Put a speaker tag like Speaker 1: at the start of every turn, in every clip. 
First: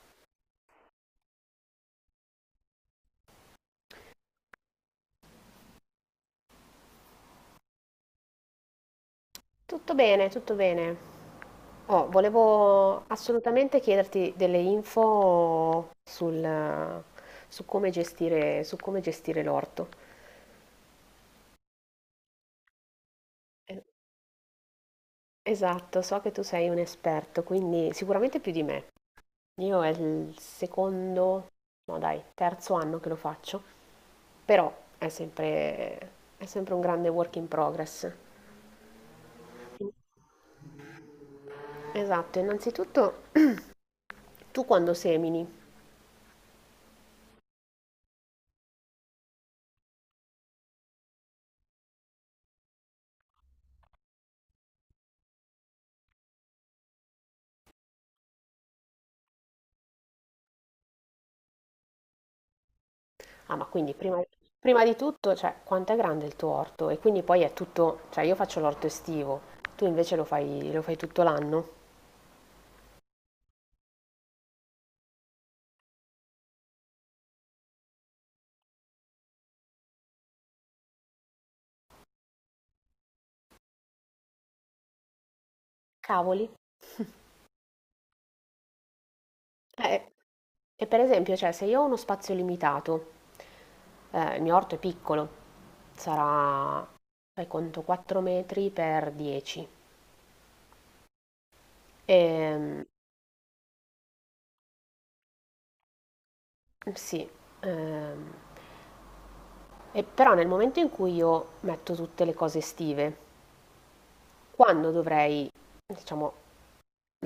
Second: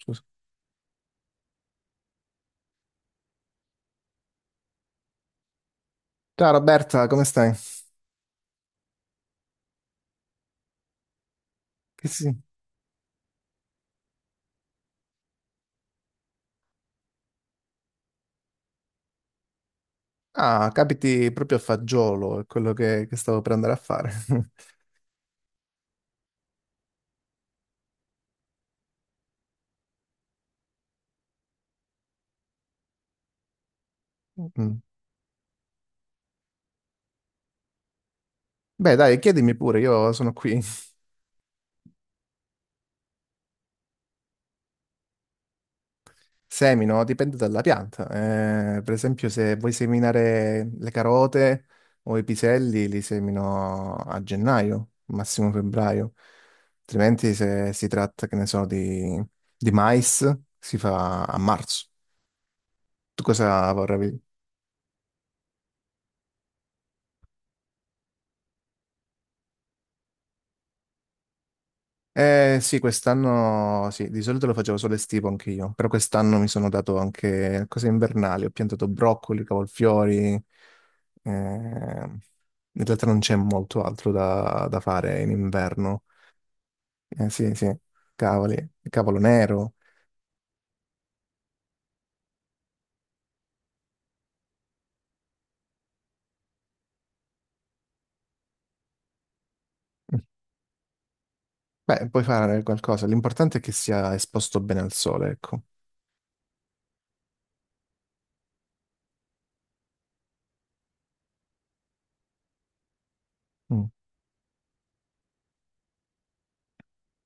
Speaker 1: Scusa. Ciao Roberta, come stai?
Speaker 2: Tutto bene, tutto bene.
Speaker 1: Che
Speaker 2: Oh,
Speaker 1: sì.
Speaker 2: volevo assolutamente chiederti delle info sul, su come gestire l'orto.
Speaker 1: Ah, capiti proprio a fagiolo, è quello che stavo per andare a
Speaker 2: Eh,
Speaker 1: fare.
Speaker 2: Esatto, so che tu sei un esperto, quindi sicuramente più di me. Io è il secondo, no dai, terzo anno che lo faccio, però
Speaker 1: Mm.
Speaker 2: è sempre, è sempre un grande work in progress.
Speaker 1: Beh, dai, chiedimi pure, io sono qui.
Speaker 2: Esatto, innanzitutto tu quando semini?
Speaker 1: Semino, dipende dalla pianta. Per esempio, se vuoi seminare le carote o i piselli, li semino a gennaio, massimo febbraio. Altrimenti, se si tratta, che ne so, di mais, si fa a marzo. Tu
Speaker 2: Ah, ma
Speaker 1: cosa
Speaker 2: quindi
Speaker 1: vorrai?
Speaker 2: prima, prima di tutto, cioè, quanto è grande il tuo orto? E quindi poi è tutto, cioè io faccio l'orto estivo, tu invece lo fai tutto l'anno?
Speaker 1: Eh sì, quest'anno sì, di solito lo facevo solo estivo anche io, però quest'anno mi sono dato anche cose invernali, ho piantato broccoli, cavolfiori, in realtà non c'è molto altro da, da fare in inverno.
Speaker 2: Cavoli.
Speaker 1: Eh sì, sì, cavoli, cavolo nero.
Speaker 2: Eh, e per esempio, cioè, se io ho uno spazio limitato, il mio orto è piccolo, sarà, fai conto, 4 metri per 10.
Speaker 1: Beh, puoi fare
Speaker 2: Ehm,
Speaker 1: qualcosa, l'importante è che sia esposto bene al sole, ecco.
Speaker 2: sì, ehm, e però nel momento in cui io metto tutte le cose estive,
Speaker 1: Mm.
Speaker 2: quando dovrei, diciamo,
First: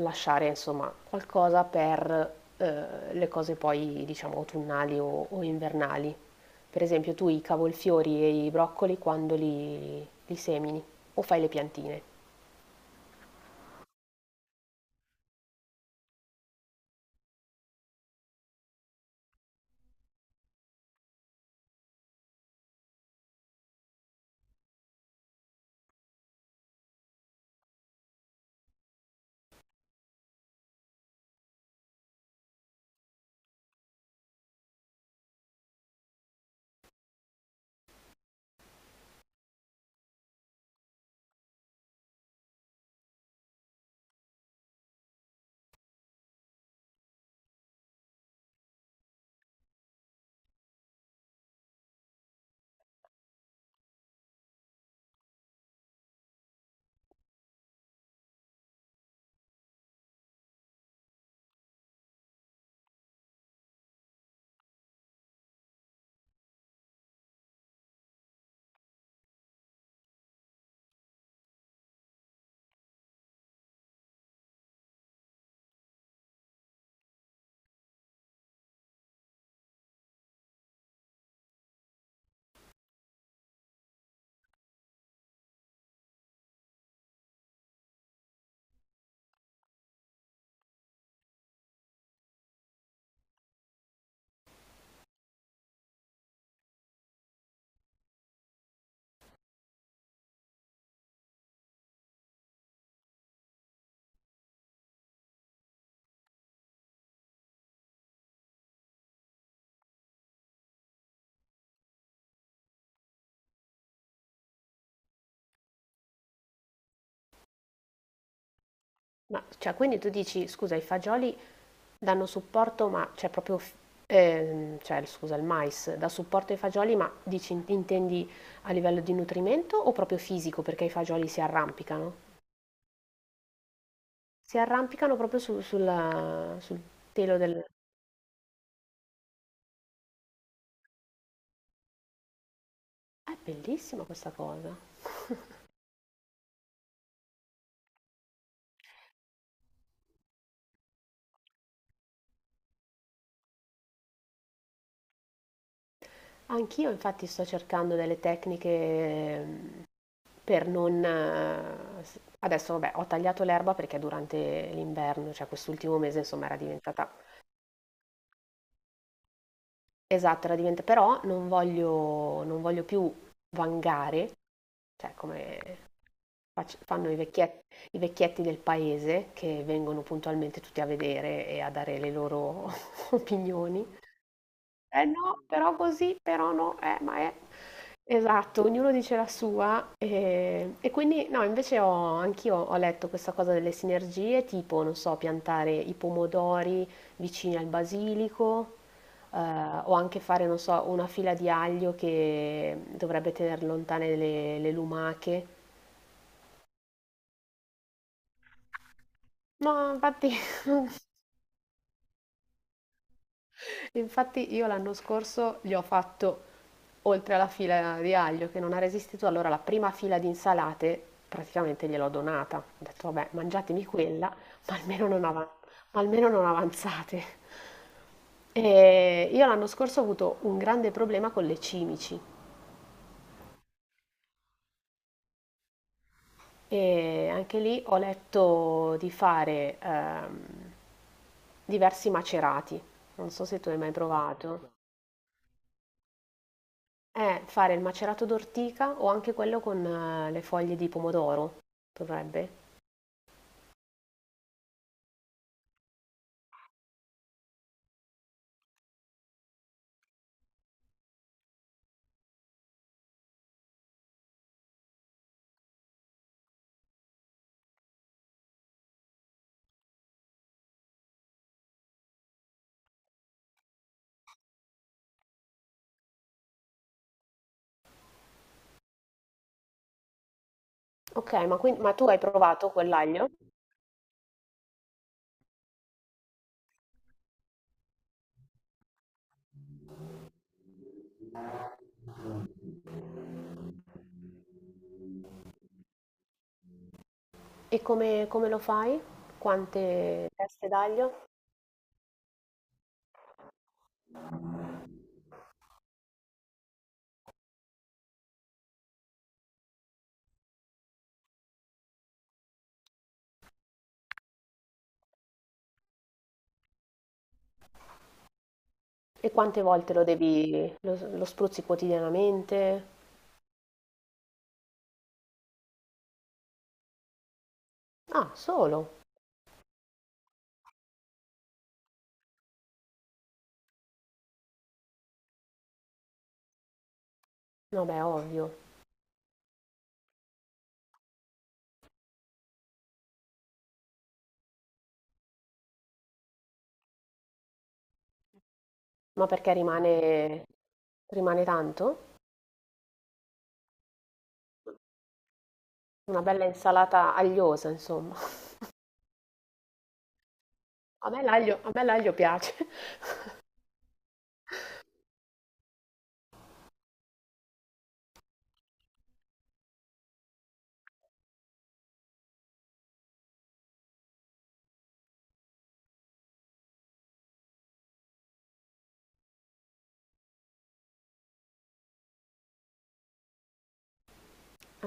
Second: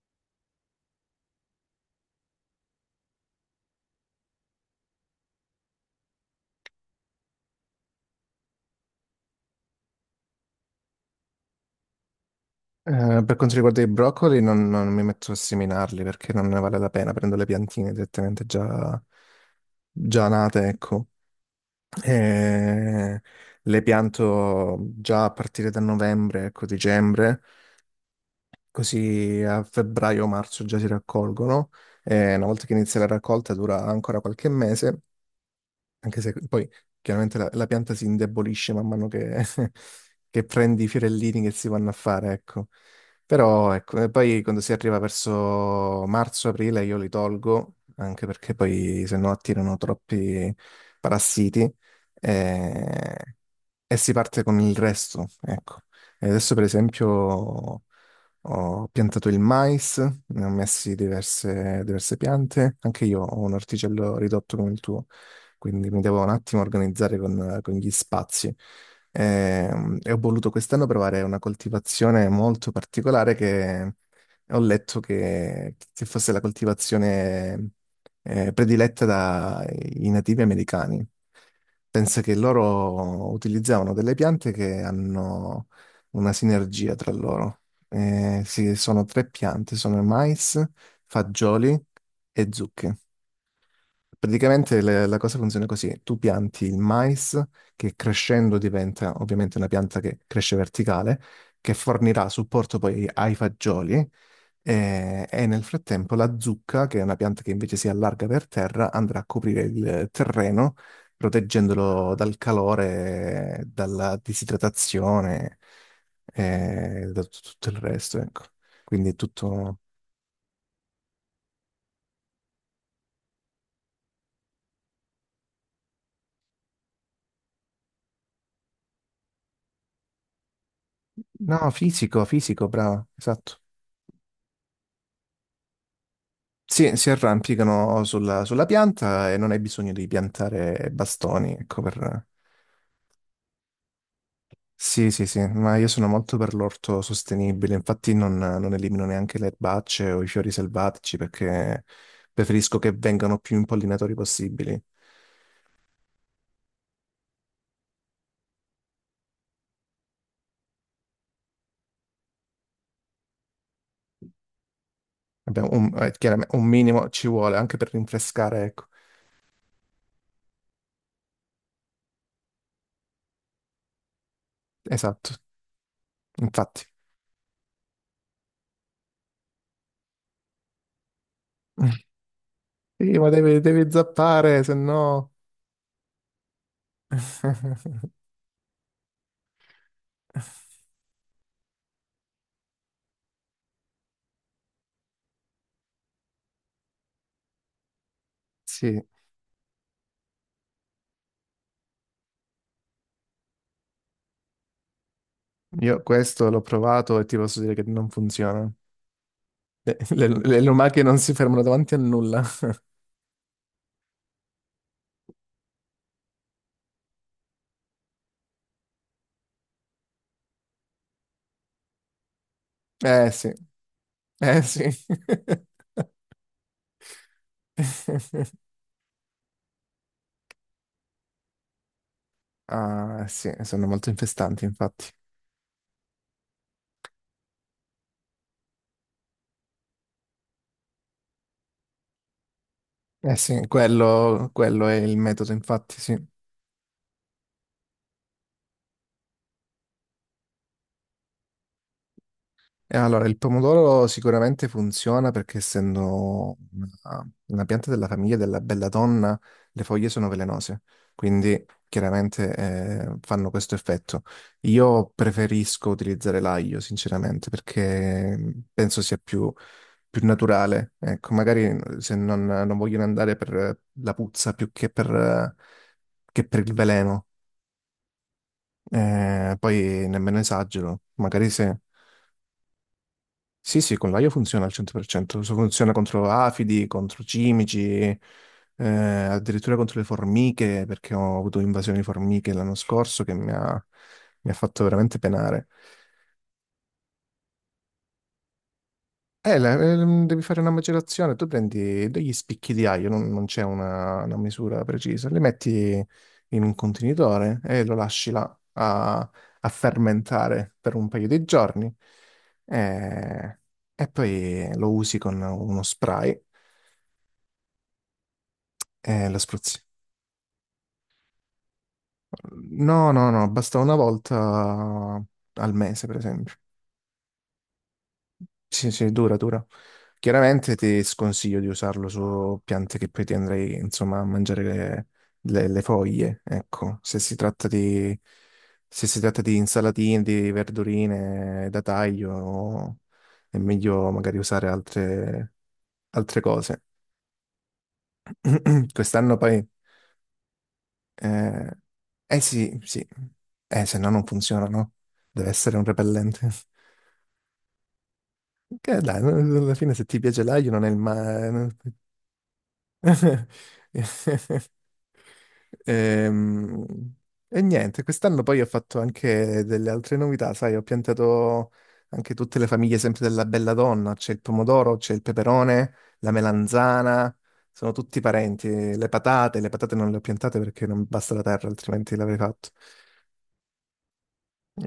Speaker 2: lasciare insomma qualcosa per, le cose poi diciamo autunnali o invernali. Per esempio tu i cavolfiori e i broccoli quando li semini o fai le piantine.
Speaker 1: Per quanto riguarda i broccoli, non mi metto a seminarli perché non ne vale la pena. Prendo le piantine direttamente già, già nate, ecco. E le pianto già a partire da novembre, ecco, dicembre, così a febbraio-marzo già si raccolgono. E una volta che inizia la raccolta dura ancora qualche mese. Anche se poi chiaramente la pianta si indebolisce man mano che, che prendi i fiorellini che si vanno a fare, ecco. Però ecco, e poi quando si arriva verso marzo-aprile io li tolgo, anche perché poi se no attirano troppi parassiti. eh, e si parte con il resto, ecco. E adesso per esempio ho piantato il mais, ne ho messi diverse piante, anche io ho un orticello ridotto come il tuo, quindi mi devo un attimo organizzare con gli spazi. Ho voluto quest'anno provare una coltivazione molto particolare che ho letto che fosse la coltivazione prediletta dai nativi americani. Pensa che loro utilizzavano delle piante che hanno una sinergia tra loro. Eh sì, sono tre piante, sono mais, fagioli e zucche. Praticamente la cosa funziona così. Tu pianti il mais, che crescendo diventa ovviamente una pianta che cresce verticale, che fornirà supporto poi ai fagioli, eh, nel frattempo la zucca, che è una pianta che invece si allarga per terra, andrà a coprire il terreno, proteggendolo dal calore, dalla disidratazione e da tutto il resto, ecco. Quindi è
Speaker 2: Ma cioè
Speaker 1: tutto...
Speaker 2: quindi tu dici: "Scusa i fagioli danno supporto ma c'è cioè proprio f" cioè scusa il mais dà supporto ai fagioli, ma dici in intendi a livello di nutrimento o proprio fisico perché i fagioli si
Speaker 1: No,
Speaker 2: arrampicano?
Speaker 1: fisico, fisico, bravo, esatto.
Speaker 2: Si arrampicano proprio su sulla sul
Speaker 1: Sì, si
Speaker 2: pelo del.
Speaker 1: arrampicano sulla pianta e non hai bisogno di piantare bastoni, ecco, per,
Speaker 2: È bellissima questa cosa.
Speaker 1: Sì, sì, sì, ma io sono molto per l'orto sostenibile, infatti non elimino neanche le erbacce o i fiori selvatici perché preferisco che vengano più impollinatori possibili.
Speaker 2: Anch'io infatti sto cercando delle tecniche, per non. Adesso vabbè, ho tagliato l'erba perché durante l'inverno, cioè
Speaker 1: Abbiamo un,
Speaker 2: quest'ultimo mese, insomma,
Speaker 1: chiaramente
Speaker 2: era
Speaker 1: un minimo
Speaker 2: diventata.
Speaker 1: ci vuole anche per rinfrescare, ecco.
Speaker 2: Esatto, era diventata. Però non voglio più vangare, cioè
Speaker 1: Esatto,
Speaker 2: come fac-
Speaker 1: infatti.
Speaker 2: fanno i vecchietti del paese che vengono puntualmente tutti a vedere e a dare le loro
Speaker 1: Sì, ma
Speaker 2: opinioni.
Speaker 1: devi zappare, se
Speaker 2: Eh
Speaker 1: no...
Speaker 2: no, però così, però no, ma è. Esatto, ognuno dice la sua e quindi no, anch'io ho letto questa cosa delle sinergie, tipo, non so, piantare i pomodori vicini al basilico,
Speaker 1: Sì,
Speaker 2: o anche fare, non so, una fila di aglio che dovrebbe tenere lontane le lumache.
Speaker 1: io questo l'ho provato e ti posso dire che non funziona.
Speaker 2: No, infatti.
Speaker 1: Le lumache non si fermano davanti a nulla.
Speaker 2: Infatti io l'anno scorso gli ho fatto, oltre alla fila di aglio che non ha resistito, allora la prima fila di insalate praticamente gliel'ho donata. Ho detto, vabbè,
Speaker 1: Eh sì,
Speaker 2: mangiatemi quella,
Speaker 1: eh
Speaker 2: ma
Speaker 1: sì.
Speaker 2: almeno non, ava- ma almeno non avanzate. E io l'anno scorso ho avuto un grande problema con le cimici
Speaker 1: Ah, eh sì, sono molto infestanti, infatti.
Speaker 2: e anche lì ho letto di fare, diversi macerati. Non
Speaker 1: Eh
Speaker 2: so se
Speaker 1: sì,
Speaker 2: tu hai mai provato.
Speaker 1: quello è il metodo, infatti, sì.
Speaker 2: Fare il macerato d'ortica o anche quello con, le foglie di pomodoro, dovrebbe.
Speaker 1: Allora, il pomodoro sicuramente funziona perché essendo una pianta della famiglia della belladonna, le foglie sono velenose, quindi chiaramente fanno questo effetto. Io preferisco utilizzare l'aglio, sinceramente, perché penso sia più, più naturale. Ecco, magari se non vogliono andare per la puzza più che che per il veleno. Poi nemmeno esagero,
Speaker 2: Ok,
Speaker 1: magari
Speaker 2: ma, quin-
Speaker 1: se...
Speaker 2: ma tu hai provato quell'aglio?
Speaker 1: Sì, sì, con l'aglio funziona al 100%, funziona contro afidi, contro cimici, addirittura contro le formiche, perché ho avuto invasione di formiche l'anno scorso che mi ha fatto veramente penare.
Speaker 2: E come lo fai? Quante
Speaker 1: Devi fare una
Speaker 2: teste d'aglio?
Speaker 1: macerazione, tu prendi degli spicchi di aglio, non c'è una misura precisa, li metti in un contenitore e lo lasci là a fermentare per un paio di giorni eh, e poi lo usi con uno spray.
Speaker 2: E
Speaker 1: Lo
Speaker 2: quante
Speaker 1: spruzzi.
Speaker 2: volte lo spruzzi quotidianamente?
Speaker 1: No, no, no, basta una volta al mese, per esempio.
Speaker 2: Ah,
Speaker 1: Sì,
Speaker 2: solo?
Speaker 1: sì, dura, dura. Chiaramente ti sconsiglio di usarlo su piante che poi ti andrei, insomma, a mangiare le foglie, ecco. Se si tratta
Speaker 2: Vabbè,
Speaker 1: di,
Speaker 2: ovvio.
Speaker 1: se si tratta di insalatine, di verdurine da taglio, è meglio magari usare altre, altre cose.
Speaker 2: Ma
Speaker 1: Quest'anno
Speaker 2: perché
Speaker 1: poi...
Speaker 2: rimane
Speaker 1: Eh,
Speaker 2: tanto?
Speaker 1: eh sì, sì. Se no non funziona, no? Deve essere un
Speaker 2: Una bella
Speaker 1: repellente.
Speaker 2: insalata agliosa, insomma.
Speaker 1: Che dai, no, no, alla fine se ti piace l'aglio non è il
Speaker 2: A me l'aglio, a
Speaker 1: male.
Speaker 2: me l'aglio piace.
Speaker 1: Ehm, Niente, quest'anno poi ho fatto anche delle altre novità, sai, ho piantato anche tutte le famiglie sempre della bella donna, c'è il pomodoro, c'è il peperone, la melanzana, sono tutti parenti, le patate non le ho piantate perché non basta la terra, altrimenti l'avrei fatto.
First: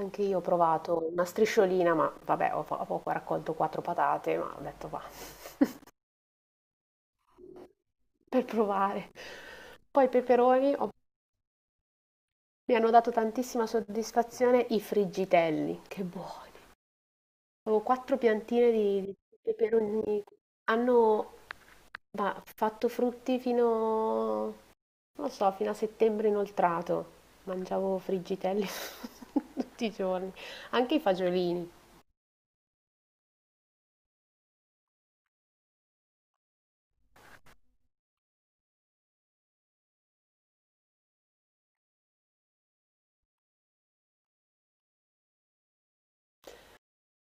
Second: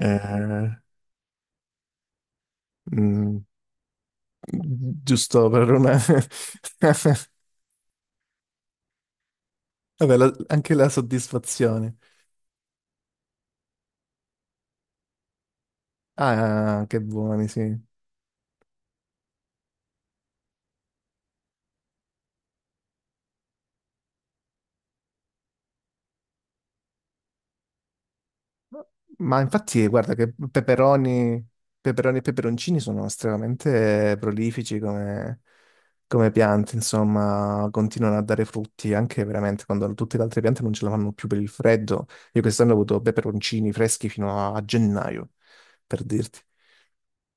Speaker 1: Eh,
Speaker 2: io ho provato una strisciolina, ma vabbè, ho poco
Speaker 1: Mm,
Speaker 2: raccolto quattro patate, ma ho detto va,
Speaker 1: Giusto per una...
Speaker 2: per provare. Poi i
Speaker 1: Vabbè,
Speaker 2: peperoni
Speaker 1: anche la soddisfazione.
Speaker 2: mi hanno dato tantissima soddisfazione i friggitelli, che buoni.
Speaker 1: Ah, che buoni, sì.
Speaker 2: Avevo quattro piantine di peperoni, hanno ma, fatto frutti fino, non lo so, fino a settembre inoltrato. Mangiavo friggitelli
Speaker 1: Ma infatti,
Speaker 2: tutti i
Speaker 1: guarda
Speaker 2: giorni,
Speaker 1: che
Speaker 2: anche i
Speaker 1: peperoni,
Speaker 2: fagiolini.
Speaker 1: peperoni e peperoncini sono estremamente prolifici come piante, insomma, continuano a dare frutti anche veramente quando tutte le altre piante non ce la fanno più per il freddo. Io quest'anno ho avuto peperoncini freschi fino a gennaio, per dirti.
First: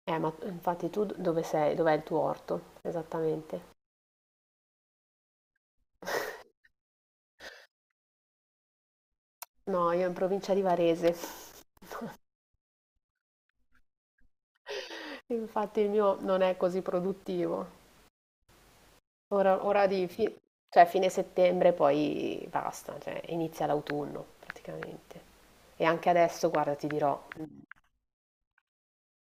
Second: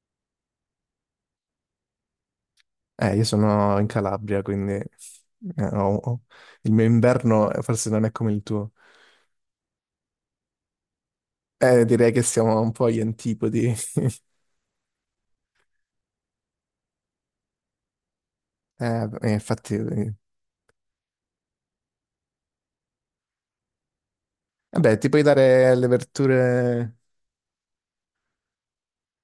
Speaker 2: Ma infatti tu dove sei? Dov'è il tuo orto?
Speaker 1: Io
Speaker 2: Esattamente.
Speaker 1: sono in Calabria, quindi ho- ho- il mio inverno forse non è come il tuo.
Speaker 2: No, io in provincia di Varese.
Speaker 1: Direi che siamo un po' agli antipodi.
Speaker 2: Infatti il mio non è così produttivo. Ora,
Speaker 1: Infatti,
Speaker 2: ora di cioè fine settembre poi basta, cioè inizia l'autunno
Speaker 1: vabbè, ti puoi
Speaker 2: praticamente.
Speaker 1: dare
Speaker 2: E
Speaker 1: le
Speaker 2: anche adesso, guarda, ti
Speaker 1: verdure
Speaker 2: dirò.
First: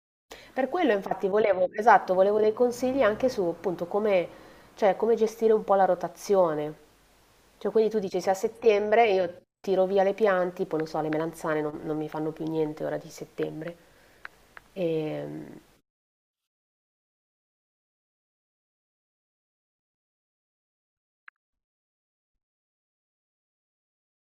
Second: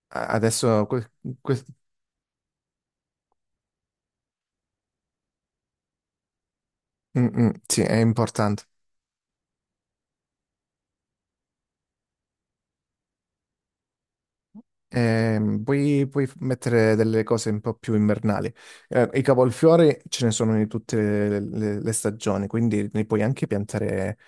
Speaker 2: Per
Speaker 1: adesso.
Speaker 2: quello infatti
Speaker 1: Que-
Speaker 2: volevo, esatto, volevo dei consigli anche su appunto come, cioè, come gestire un po' la rotazione.
Speaker 1: Mm, mm,
Speaker 2: Cioè,
Speaker 1: sì,
Speaker 2: quindi
Speaker 1: è
Speaker 2: tu dici se a
Speaker 1: importante.
Speaker 2: settembre io tiro via le piante, tipo, non so, le melanzane non mi fanno più niente ora di settembre. E,
Speaker 1: Puoi, puoi mettere delle cose un po' più invernali. I cavolfiori ce ne sono in tutte le stagioni, quindi ne puoi anche piantare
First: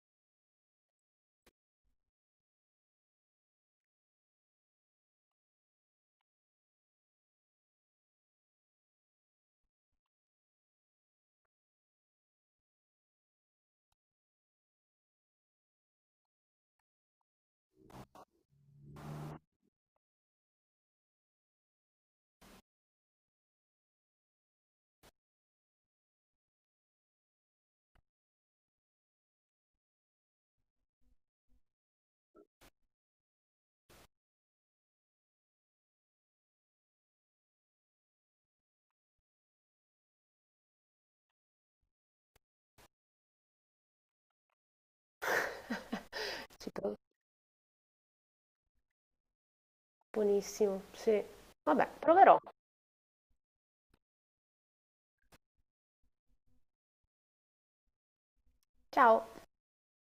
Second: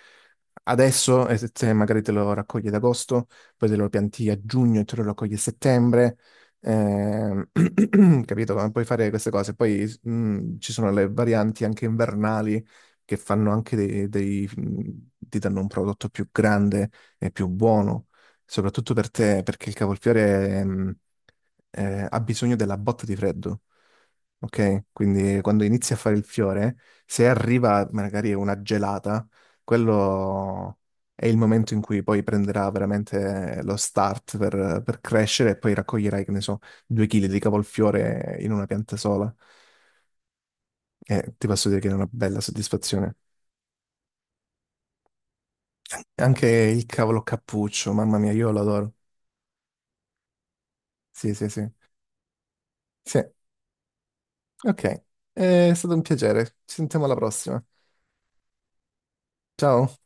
Speaker 1: adesso, e se magari te lo raccogli ad agosto, poi te lo pianti a giugno e te lo raccogli a settembre. Capito? Ma puoi fare queste cose. Poi ci sono le varianti anche invernali che fanno anche ti danno un prodotto più grande e più buono soprattutto per te, perché il cavolfiore ha bisogno della botta di freddo, ok? Quindi quando inizi a fare il fiore, se arriva magari una gelata, quello è il momento in cui poi prenderà veramente lo start per crescere e poi raccoglierai, che ne so, 2 chili di cavolfiore in una pianta sola. E ti posso dire che è una bella soddisfazione. Anche il cavolo cappuccio, mamma mia, io lo adoro.
Speaker 2: Buonissimo, sì.
Speaker 1: Sì, sì, sì.
Speaker 2: Vabbè, proverò.
Speaker 1: Sì. Ok, è stato un piacere. Ci sentiamo alla prossima.
Speaker 2: Ciao.
Speaker 1: Ciao.